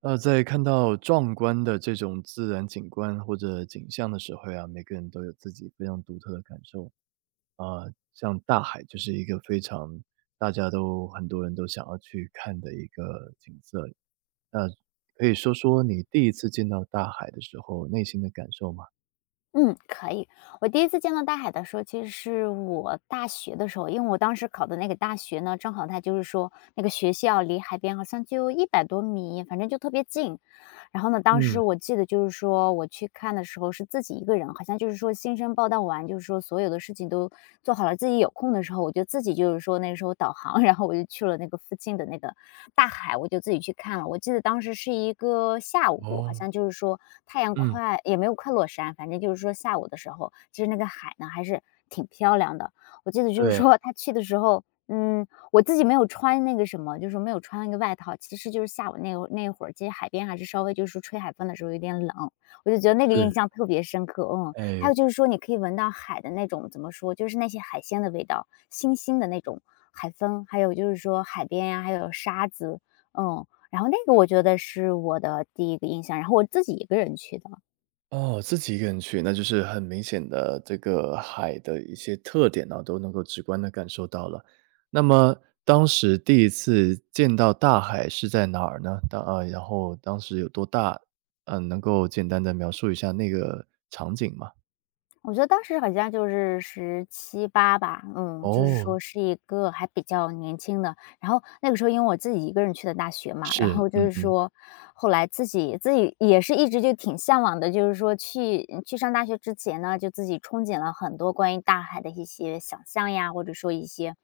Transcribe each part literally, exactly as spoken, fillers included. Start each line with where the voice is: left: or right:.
right: 呃，在看到壮观的这种自然景观或者景象的时候呀，每个人都有自己非常独特的感受。啊、像大海就是一个非常大家都很多人都想要去看的一个景色。那可以说说你第一次见到大海的时候内心的感受吗？
left: 嗯，可以。我第一次见到大海的时候，其实是我大学的时候，因为我当时考的那个大学呢，正好它就是说那个学校离海边好像就一百多米，反正就特别近。然后呢，当时
right: 嗯。
left: 我记得就是说我去看的时候是自己一个人，好像就是说新生报到完，就是说所有的事情都做好了，自己有空的时候，我就自己就是说那时候导航，然后我就去了那个附近的那个大海，我就自己去看了。我记得当时是一个下午，好
right: 哦。
left: 像就是说太阳
right: 嗯。
left: 快也没有快落山，反正就是说下午的时候，其实那个海呢还是挺漂亮的。我记得就是
right: 对。
left: 说他去的时候，嗯，我自己没有穿那个什么，就是没有穿那个外套，其实就是下午那会那会儿，其实海边还是稍微就是吹海风的时候有点冷，我就觉得那个
right: 是。
left: 印象特别深刻。嗯，
right: 哎。
left: 还有就是说你可以闻到海的那种怎么说，就是那些海鲜的味道，腥腥的那种海风，还有就是说海边呀、还有沙子，嗯，然后那个我觉得是我的第一个印象，然后我自己一个人去的。
right: 哦，自己一个人去，那就是很明显的这个海的一些特点呢，都能够直观的感受到了。那么当时第一次见到大海是在哪儿呢？当啊，然后当时有多大？嗯，能够简单的描述一下那个场景吗？
left: 我觉得当时好像就是十七八吧，嗯，就是
right: 哦。
left: 说是一个还比较年轻的。然后那个时候因为我自己一个人去的大学嘛，然
right: 是。
left: 后就
right: 嗯
left: 是
right: 嗯。
left: 说后来自己自己也是一直就挺向往的，就是说去去上大学之前呢，就自己憧憬了很多关于大海的一些想象呀，或者说一些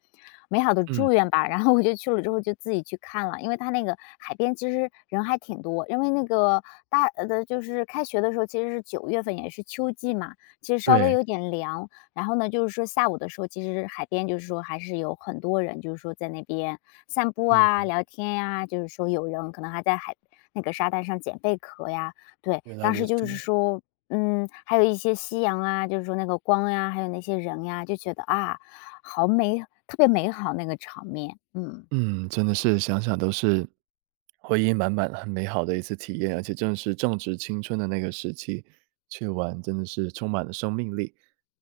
left: 美好的
right: 嗯。
left: 祝愿吧。然后我就去了之后就自己去看了，因为它那个海边其实人还挺多，因为那个大呃，就是开学的时候其实是九月份，也是秋季嘛。其实稍微
right: 对。
left: 有点凉。然后呢，就是说下午的时候，其实海边就是说还是有很多人，就是说在那边散步啊、
right: 嗯。
left: 聊天呀、就是说有人可能还在海那个沙滩上捡贝壳呀。对，
right: 原来
left: 当
right: 如
left: 时
right: 此。
left: 就是说。嗯，还有一些夕阳啊，就是说那个光呀，还有那些人呀，就觉得啊，好美，特别美好那个场面。嗯。
right: 嗯，真的是想想都是回忆满满、很美好的一次体验，而且正是正值青春的那个时期去玩，真的是充满了生命力。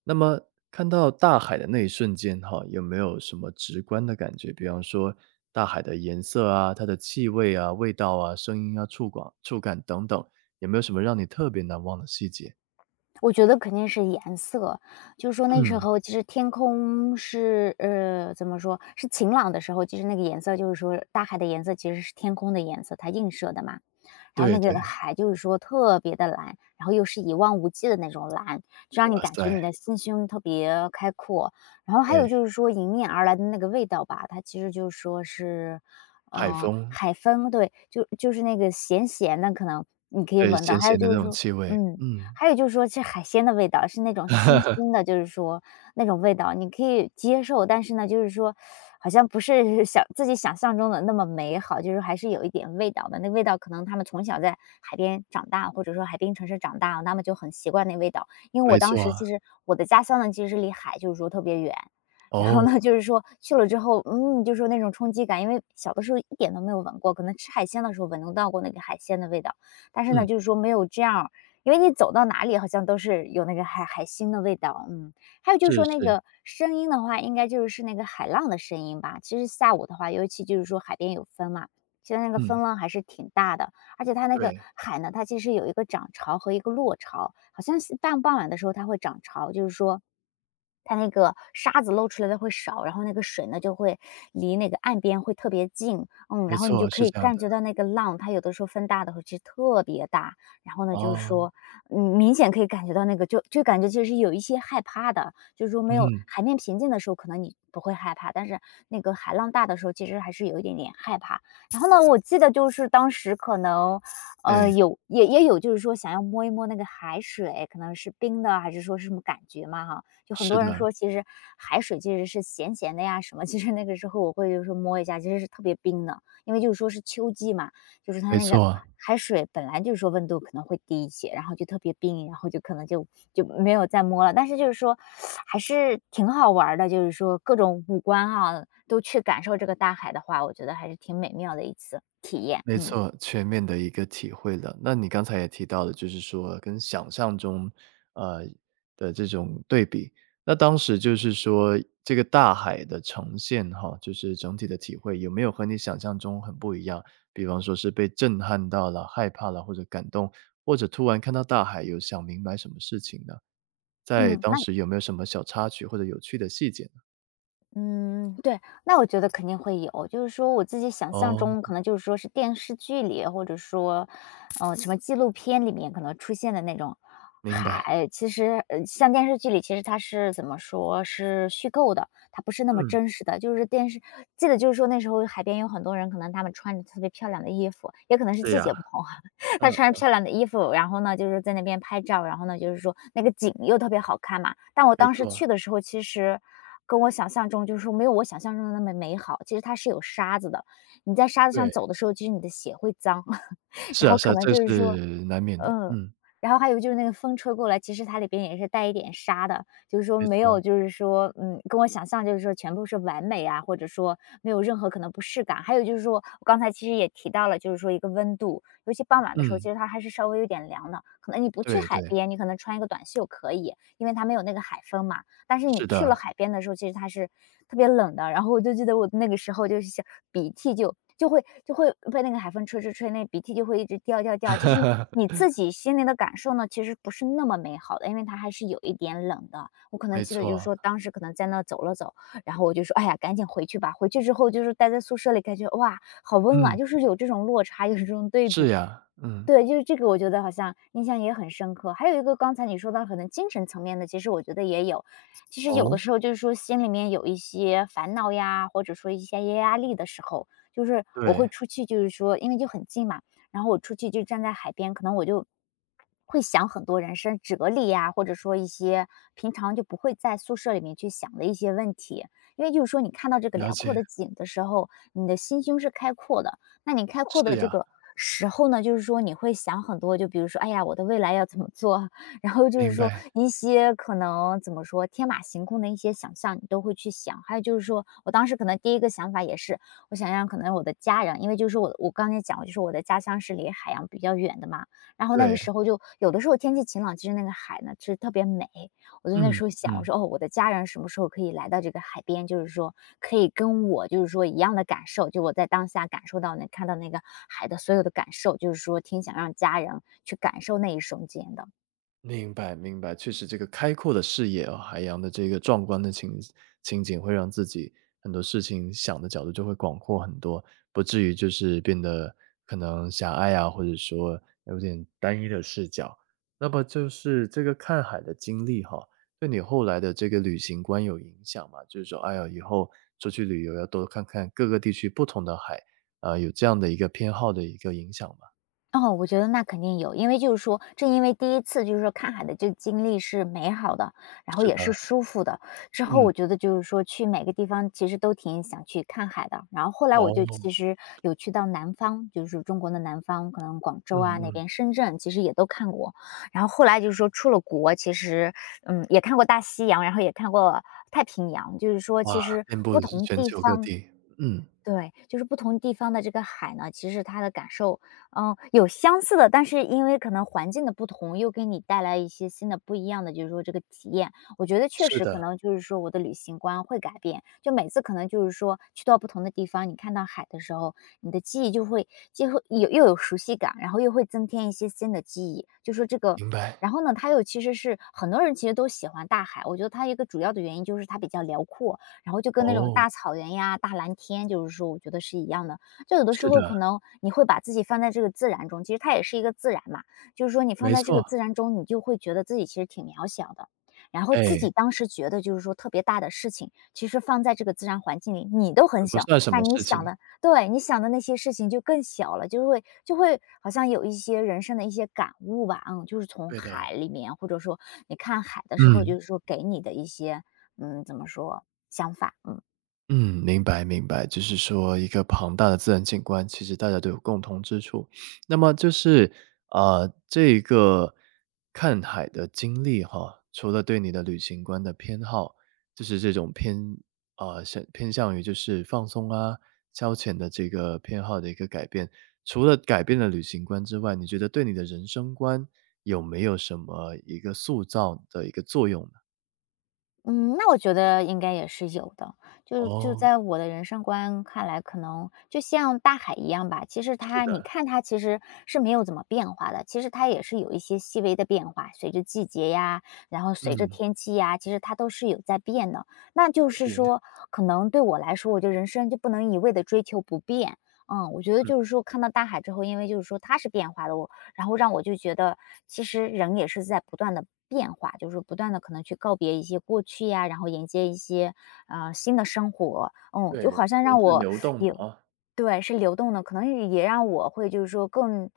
right: 那么看到大海的那一瞬间哈，有没有什么直观的感觉？比方说大海的颜色啊、它的气味啊、味道啊、声音啊、触感、触感等等，有没有什么让你特别难忘的细节？
left: 我觉得肯定是颜色，就是说那时
right: 嗯。
left: 候其实天空是呃，怎么说，是晴朗的时候，其实那个颜色就是说大海的颜色其实是天空的颜色，它映射的嘛。然后
right: 对
left: 那个
right: 对。
left: 海就是说特别的蓝，然后又是一望无际的那种蓝，就让你
right: 哇
left: 感觉
right: 塞。
left: 你的心胸特别开阔。然后还有就
right: 哎。
left: 是说迎面而来的那个味道吧，它其实就是说是，
right: 海
left: 呃，
right: 风，
left: 海风，对，就就是那个咸咸的可能你可以
right: 对，
left: 闻到，
right: 咸
left: 还有
right: 咸的那
left: 就是
right: 种
left: 说
right: 气味，
left: 嗯。
right: 嗯。
left: 还有就是说是海鲜的味道，是那种腥腥的，就是说那种味道你可以接受，但是呢，就是说好像不是想自己想象中的那么美好，就是还是有一点味道的。那味道可能他们从小在海边长大，或者说海滨城市长大，他们就很习惯那味道。因为
right: 没
left: 我当时其
right: 错。
left: 实我的家乡呢，其实离海就是说特别远，然后呢，
right: 哦。
left: 就是说去了之后，嗯，就是说那种冲击感，因为小的时候一点都没有闻过，可能吃海鲜的时候闻得到过那个海鲜的味道，但是
right: 嗯。
left: 呢，就是说没有这样因为你走到哪里好像都是有那个海海星的味道，嗯。还有就是
right: 是
left: 说那
right: 是。
left: 个声音的话，应该就是那个海浪的声音吧。其实下午的话，尤其就是说海边有风嘛，其实那个
right: 嗯。
left: 风浪还是挺大的，而且它那个
right: 对。
left: 海呢，它其实有一个涨潮和一个落潮，好像是傍傍晚的时候它会涨潮，就是说它那个沙子露出来的会少，然后那个水呢就会离那个岸边会特别近，嗯，
right: 没
left: 然后你
right: 错，
left: 就可
right: 是
left: 以
right: 这样的。
left: 感觉到那个浪，它有的时候风大的时候其实特别大，然后呢，就是
right: 哦。
left: 说嗯，明显可以感觉到那个就就感觉其实有一些害怕的，就是说没
right: 嗯
left: 有
right: 哼。
left: 海面平静的时候，可能你不会害怕，但是那个海浪大的时候，其实还是有一点点害怕。然后呢，我记得就是当时可能，
right: 哎。
left: 呃，有也也有就是说想要摸一摸那个海水，可能是冰的还是说是什么感觉嘛哈。就很
right: 是
left: 多人
right: 的。
left: 说，其实海水其实是咸咸的呀什么，其实那个时候我会就是说摸一下，其实是特别冰的，因为就是说是秋季嘛，就是它
right: 没
left: 那个
right: 错。
left: 海水本来就是说温度可能会低一些，然后就特别冰，然后就可能就就没有再摸了。但是就是说还是挺好玩儿的，就是说各种五官啊，都去感受这个大海的话，我觉得还是挺美妙的一次，
right: 没
left: 嗯。
right: 错，全面的一个体会了。那你刚才也提到了，就是说跟想象中，呃，的这种对比，那当时就是说这个大海的呈现哈，就是整体的体会有没有和你想象中很不一样？比方说是被震撼到了、害怕了或者感动，或者突然看到大海有想明白什么事情呢？在
left: 嗯，
right: 当
left: 那
right: 时有没有什么小插曲或者有趣的细节呢？
left: 嗯，对，那我觉得肯定会有，就是说我自己想象
right: 哦。
left: 中可能就是说是电视剧里，或者说，嗯，什么纪录片里面可能出现的那种
right: 明白。
left: 海，其实呃像电视剧里其实它是怎么说是虚构的，它不是那么
right: 嗯。
left: 真实的。就是电视记得就是说那时候海边有很多人，可能他们穿着特别漂亮的衣服，也可能是
right: 是
left: 季
right: 呀。
left: 节不同啊
right: 嗯。
left: 她穿着漂亮的衣服，然后呢就是在那边拍照，然后呢就是说那个景又特别好看嘛。但我
right: 没
left: 当时
right: 错。
left: 去的时候，其实跟我想象中就是说没有我想象中的那么美好，其实它是有沙子的，你在沙子上
right: 对。
left: 走的时候，其实你的鞋会脏，
right: 是
left: 然
right: 啊
left: 后
right: 是
left: 可
right: 啊，
left: 能
right: 这
left: 就
right: 是
left: 是说
right: 难免的。
left: 嗯，
right: 嗯。
left: 然后还有就是那个风吹过来，其实它里边也是带一点沙的，就是说
right: 没
left: 没
right: 错。
left: 有，就是说，嗯，跟我想象就是说全部是完美啊，或者说没有任何可能不适感。还有就是说，我刚才其实也提到了，就是说一个温度，尤其傍晚的时候，
right: 嗯。
left: 其实它还是稍微有点凉的。可能你不去
right: 对
left: 海
right: 对。
left: 边，你可能穿一个短袖可以，因为它没有那个海风嘛。但是你
right: 是
left: 去了
right: 的。
left: 海边的时候，其实它是特别冷的。然后我就记得我那个时候就是想鼻涕就就会就会被那个海风吹吹吹，那鼻涕就会一直掉掉掉。其实你自己心里的感受呢，其实不是那么美好的，因为它还是有一点冷的。我可能
right: 没
left: 记得就是
right: 错。
left: 说，当时可能在那走了走，然后我就说，哎呀，赶紧回去吧。回去之后就是待在宿舍里，感觉哇，好温暖，
right: 嗯。
left: 就是有这种落差，有这种对
right: 是
left: 比。
right: 呀。嗯。
left: 对，就是这个我觉得好像印象也很深刻。还有一个刚才你说到可能精神层面的，其实我觉得也有。其实有
right: 哦。
left: 的时候就是说心里面有一些烦恼呀，或者说一些压力的时候，就是我会
right: 对。
left: 出去，就是说因为就很近嘛，然后我出去就站在海边，可能我就会想很多人生哲理呀，或者说一些平常就不会在宿舍里面去想的一些问题。因为就是说你看到这个
right: 了
left: 辽阔
right: 解。
left: 的景的时候，你的心胸是开阔的。那你开阔
right: 是
left: 的这
right: 呀。
left: 个时候呢，就是说你会想很多，就比如说，哎呀，我的未来要怎么做啊？然后就是
right: 明
left: 说
right: 白。
left: 一些可能怎么说天马行空的一些想象，你都会去想。还有就是说，我当时可能第一个想法也是，我想让可能我的家人，因为就是我我刚才讲过，就是我的家乡是离海洋比较远的嘛，然后那个
right: 对。
left: 时候就有的时候天气晴朗，其实那个海呢是特别美，我就那
right: 嗯
left: 时候想，我
right: 嗯。
left: 说：“哦，我的家人什么时候可以来到这个海边？就是说可以跟我就是说一样的感受，就我在当下感受到那看到那个海的所有的感受，就是说挺想让家人去感受那一瞬间的。”
right: 明白明白，确实这个开阔的视野啊，海洋的这个壮观的情情景，会让自己很多事情想的角度就会广阔很多，不至于就是变得可能狭隘啊，或者说有点单一的视角。那么就是这个看海的经历哈，对你后来的这个旅行观有影响吗？就是说，哎呀，以后出去旅游要多看看各个地区不同的海，啊、有这样的一个偏好的一个影响吗？
left: 哦，我觉得那肯定有，因为就是说，正因为第一次就是说看海的这个经历是美好的，然后
right: 是
left: 也是
right: 的。
left: 舒服的，之后
right: 嗯。
left: 我觉得就是说去每个地方其实都挺想去看海的。然后后来我就其
right: 哦。
left: 实有去到南方，就是中国的南方，可能广
right: 嗯
left: 州啊那
right: 嗯。
left: 边、深圳其实也都看过。然后后来就是说出了国，其实嗯也看过大西洋，然后也看过太平洋，就是说其
right: 哇，
left: 实
right: 遍布
left: 不同
right: 全
left: 地
right: 球各
left: 方
right: 地。嗯。
left: 对，就是不同地方的这个海呢，其实它的感受，嗯，有相似的，但是因为可能环境的不同，又给你带来一些新的不一样的，就是说这个体验。我觉得确
right: 是
left: 实可
right: 的。
left: 能就是说我的旅行观会改变，就每次可能就是说去到不同的地方，你看到海的时候，你的记忆就会就会有又有熟悉感，然后又会增添一些新的记忆，就说这个。
right: 明白。
left: 然后呢，它又其实是很多人其实都喜欢大海，我觉得它一个主要的原因就是它比较辽阔，然后就跟那种
right: 哦。
left: 大草原呀、大蓝天，就是说我觉得是一样的。就有的时
right: 是
left: 候可
right: 的。
left: 能你会把自己放在这个自然中，其实它也是一个自然嘛，就是说你放
right: 没
left: 在这个
right: 错。
left: 自然中，你就会觉得自己其实挺渺小的。然后自
right: 哎，
left: 己当时觉得就是说特别大的事情，其实放在这个自然环境里，你都
right: 这
left: 很
right: 不
left: 小，
right: 算什
left: 那
right: 么
left: 你
right: 事
left: 想
right: 情。
left: 的，对，你想的那些事情就更小了，就会就会好像有一些人生的一些感悟吧，嗯，就是从
right: 对的。
left: 海里面，或者说你看海的时候，
right: 嗯。
left: 就是说给你的一些，嗯，怎么说，想法，嗯。
right: 嗯，明白明白，就是说一个庞大的自然景观，其实大家都有共同之处。那么就是，呃，这个看海的经历哈，除了对你的旅行观的偏好，就是这种偏啊向偏向于就是放松啊、消遣的这个偏好的一个改变。除了改变了旅行观之外，你觉得对你的人生观有没有什么一个塑造的一个作用呢？
left: 嗯，那我觉得应该也是有的，就就
right: 哦。
left: 在我的人生观看来，可能就像大海一样吧。其实
right: 是
left: 它，你
right: 的。
left: 看它其实是没有怎么变化的，其实它也是有一些细微的变化，随着季节呀，然后随着
right: 嗯。了
left: 天气呀，其实它都是有在变的。那就是说，可能对我来说，我就人生就不能一味的追求不变。嗯，我觉得
right: 嗯。
left: 就是说，看到大海之后，因为就是说它是变化的，我然后让我就觉得，其实人也是在不断的变化，就是不断的可能去告别一些过去呀，然后迎接一些呃新的生活，嗯，
right: 对，
left: 就好像
right: 人
left: 让
right: 是
left: 我
right: 流动的
left: 也
right: 啊。
left: 对是流动的，可能也让我会就是说更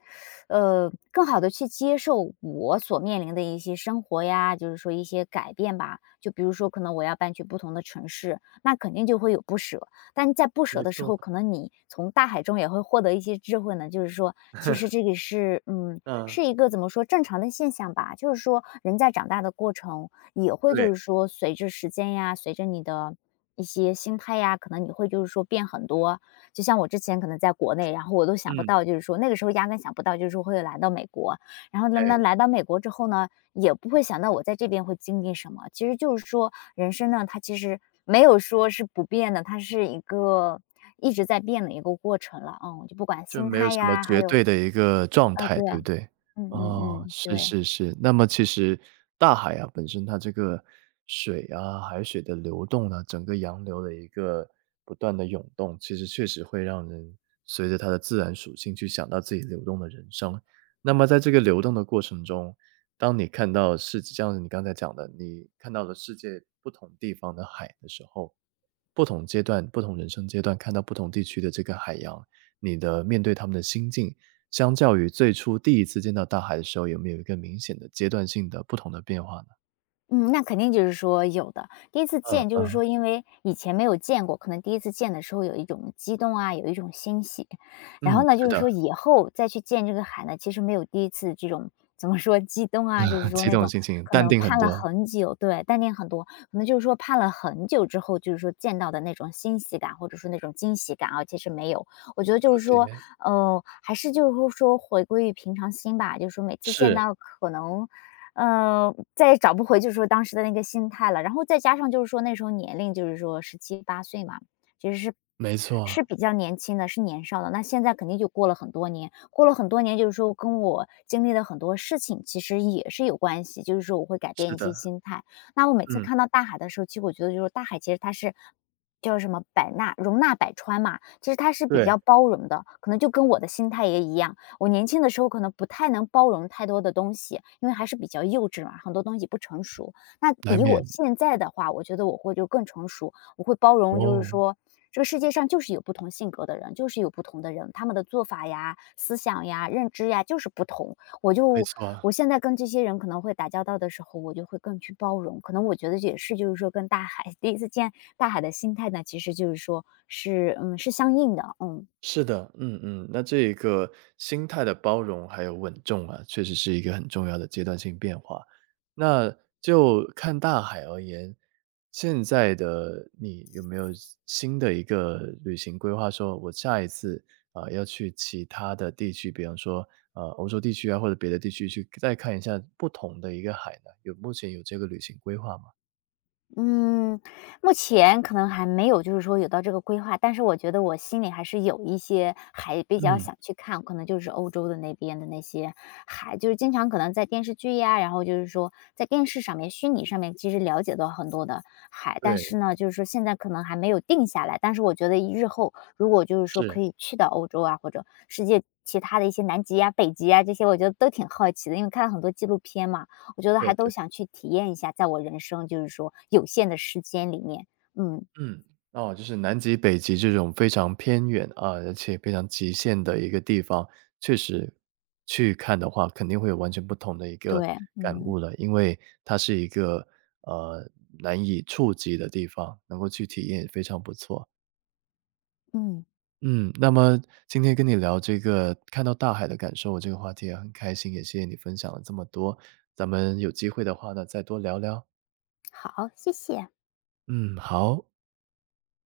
left: 呃更好的去接受我所面临的一些生活呀，就是说一些改变吧。就比如说，可能我要搬去不同的城市，那肯定就会有不舍。但在不舍
right: 没
left: 的时
right: 错。
left: 候，可能你从大海中也会获得一些智慧呢。就是说，其实这个是，嗯，
right: 嗯。
left: 是一个怎么说正常的现象吧。就是说，人在长大的过程，也会就
right: 对。
left: 是说，随着时间呀，随着你的一些心态呀，可能你会就是说变很多。就像我之前可能在国内，然后我都想不
right: 嗯。
left: 到，就是说那个时候压根想不到，就是说会来到美国。然后呢，那
right: 对，
left: 来到美国之后呢，也不会想到我在这边会经历什么。其实就是说，人生呢，它其实没有说是不变的，它是一个一直在变的一个过程了，嗯，就不管
right: 就
left: 心
right: 没有
left: 态
right: 什么
left: 呀，还
right: 绝
left: 有
right: 对的一个状
left: 呃，
right: 态，
left: 对，
right: 对不对？
left: 嗯嗯
right: 哦，
left: 嗯，
right: 是
left: 对。
right: 是是，那么其实大海啊，本身它这个水啊，海水的流动啊，整个洋流的一个不断的涌动，其实确实会让人随着它的自然属性去想到自己流动的人生。那么在这个流动的过程中，当你看到世界像你刚才讲的，你看到了世界不同地方的海的时候，不同阶段、不同人生阶段看到不同地区的这个海洋，你的面对他们的心境，相较于最初第一次见到大海的时候，有没有一个明显的阶段性的不同的变化呢？
left: 嗯，那肯定就是说有的。第一次
right: 嗯
left: 见就是
right: 嗯。
left: 说因为以前没有见过，可能第一次见的时候有一种激动啊，有一种欣喜。然
right: 嗯，
left: 后呢，
right: 是
left: 就是
right: 的。
left: 说以后再去见这个海呢，其实没有第一次这种怎么说激动啊，就是 说
right: 激
left: 那
right: 动的
left: 种
right: 心情，
left: 可
right: 淡
left: 能
right: 定很
left: 盼了
right: 多。
left: 很久，对，淡定很多。可能就是说盼了很久之后，就是说见到的那种欣喜感，或者说那种惊喜感啊，其实没有。我觉得
right: 了
left: 就是
right: 解。
left: 说，呃，还是就是说回归于平常心吧，就是说每次见
right: 是。
left: 到可能嗯，再也找不回就是说当时的那个心态了。然后再加上就是说那时候年龄就是说十七八岁嘛，其实是
right: 没
left: 是
right: 错。
left: 比较年轻的，是年少的。那现在肯定就过了很多年，过了很多年就是说跟我经历的很多事情其实也是有关系，就是说我会改变
right: 是
left: 一些
right: 的。
left: 心态。那我每次
right: 嗯。
left: 看到大海的时候，其实我觉得就是大海其实它是叫什么百纳容纳百川嘛，其实它是比
right: 对。
left: 较包容的，可能就跟我的心态也一样。我年轻的时候可能不太能包容太多的东西，因为还是比较幼稚嘛，很多东西不成熟。那
right: 难
left: 以我
right: 免。
left: 现在的话，我觉得我会就更成熟，我会包容，就是
right: 哦。
left: 说这个世界上就是有不同性格的人，就是有不同的人，他们的做法呀、思想呀、认知呀就是不同。我
right: 没
left: 就
right: 错。
left: 我现在跟这些人可能会打交道的时候，我就会更去包容。可能我觉得也是，就是说跟大海 第一次见大海的心态呢，其实就是说是嗯是相应的，嗯。
right: 是的。嗯嗯。那这一个心态的包容还有稳重啊，确实是一个很重要的阶段性变化。那就看大海而言，现在的你有没有新的一个旅行规划？说我下一次啊、呃要去其他的地区，比方说呃欧洲地区啊，或者别的地区去再看一下不同的一个海呢？有目前有这个旅行规划吗？
left: 嗯，目前可能还没有，就是说有到这个规划，但是我觉得我心里还是有一些还比较
right: 嗯。
left: 想去看，可能就是欧洲的那边的那些海，就是经常可能在电视剧呀，然后就是说在电视上面、虚拟上面，其实了解到很多的海，但
right: 对。
left: 是呢，就是说现在可能还没有定下来，但是我觉得日后如果就是说可
right: 是。
left: 以去到欧洲啊，或者世界其他的一些南极呀、北极呀这些，我觉得都挺好奇的，因为看了很多纪录片嘛，我觉得
right: 对
left: 还都
right: 对。
left: 想去体验一下，在我人生就是说有限的时间里面，嗯，
right: 嗯。哦，就是南极、北极这种非常偏远啊，而且非常极限的一个地方，确实去看的话，肯定会有完全不同的一个
left: 对，
right: 感
left: 嗯
right: 悟了。因为它是一个呃难以触及的地方，能够去体验也非常不错。
left: 嗯，
right: 嗯，那么今天跟你聊这个看到大海的感受，我这个话题也很开心，也谢谢你分享了这么多。咱们有机会的话呢，再多聊聊。
left: 好，谢谢。
right: 嗯。好。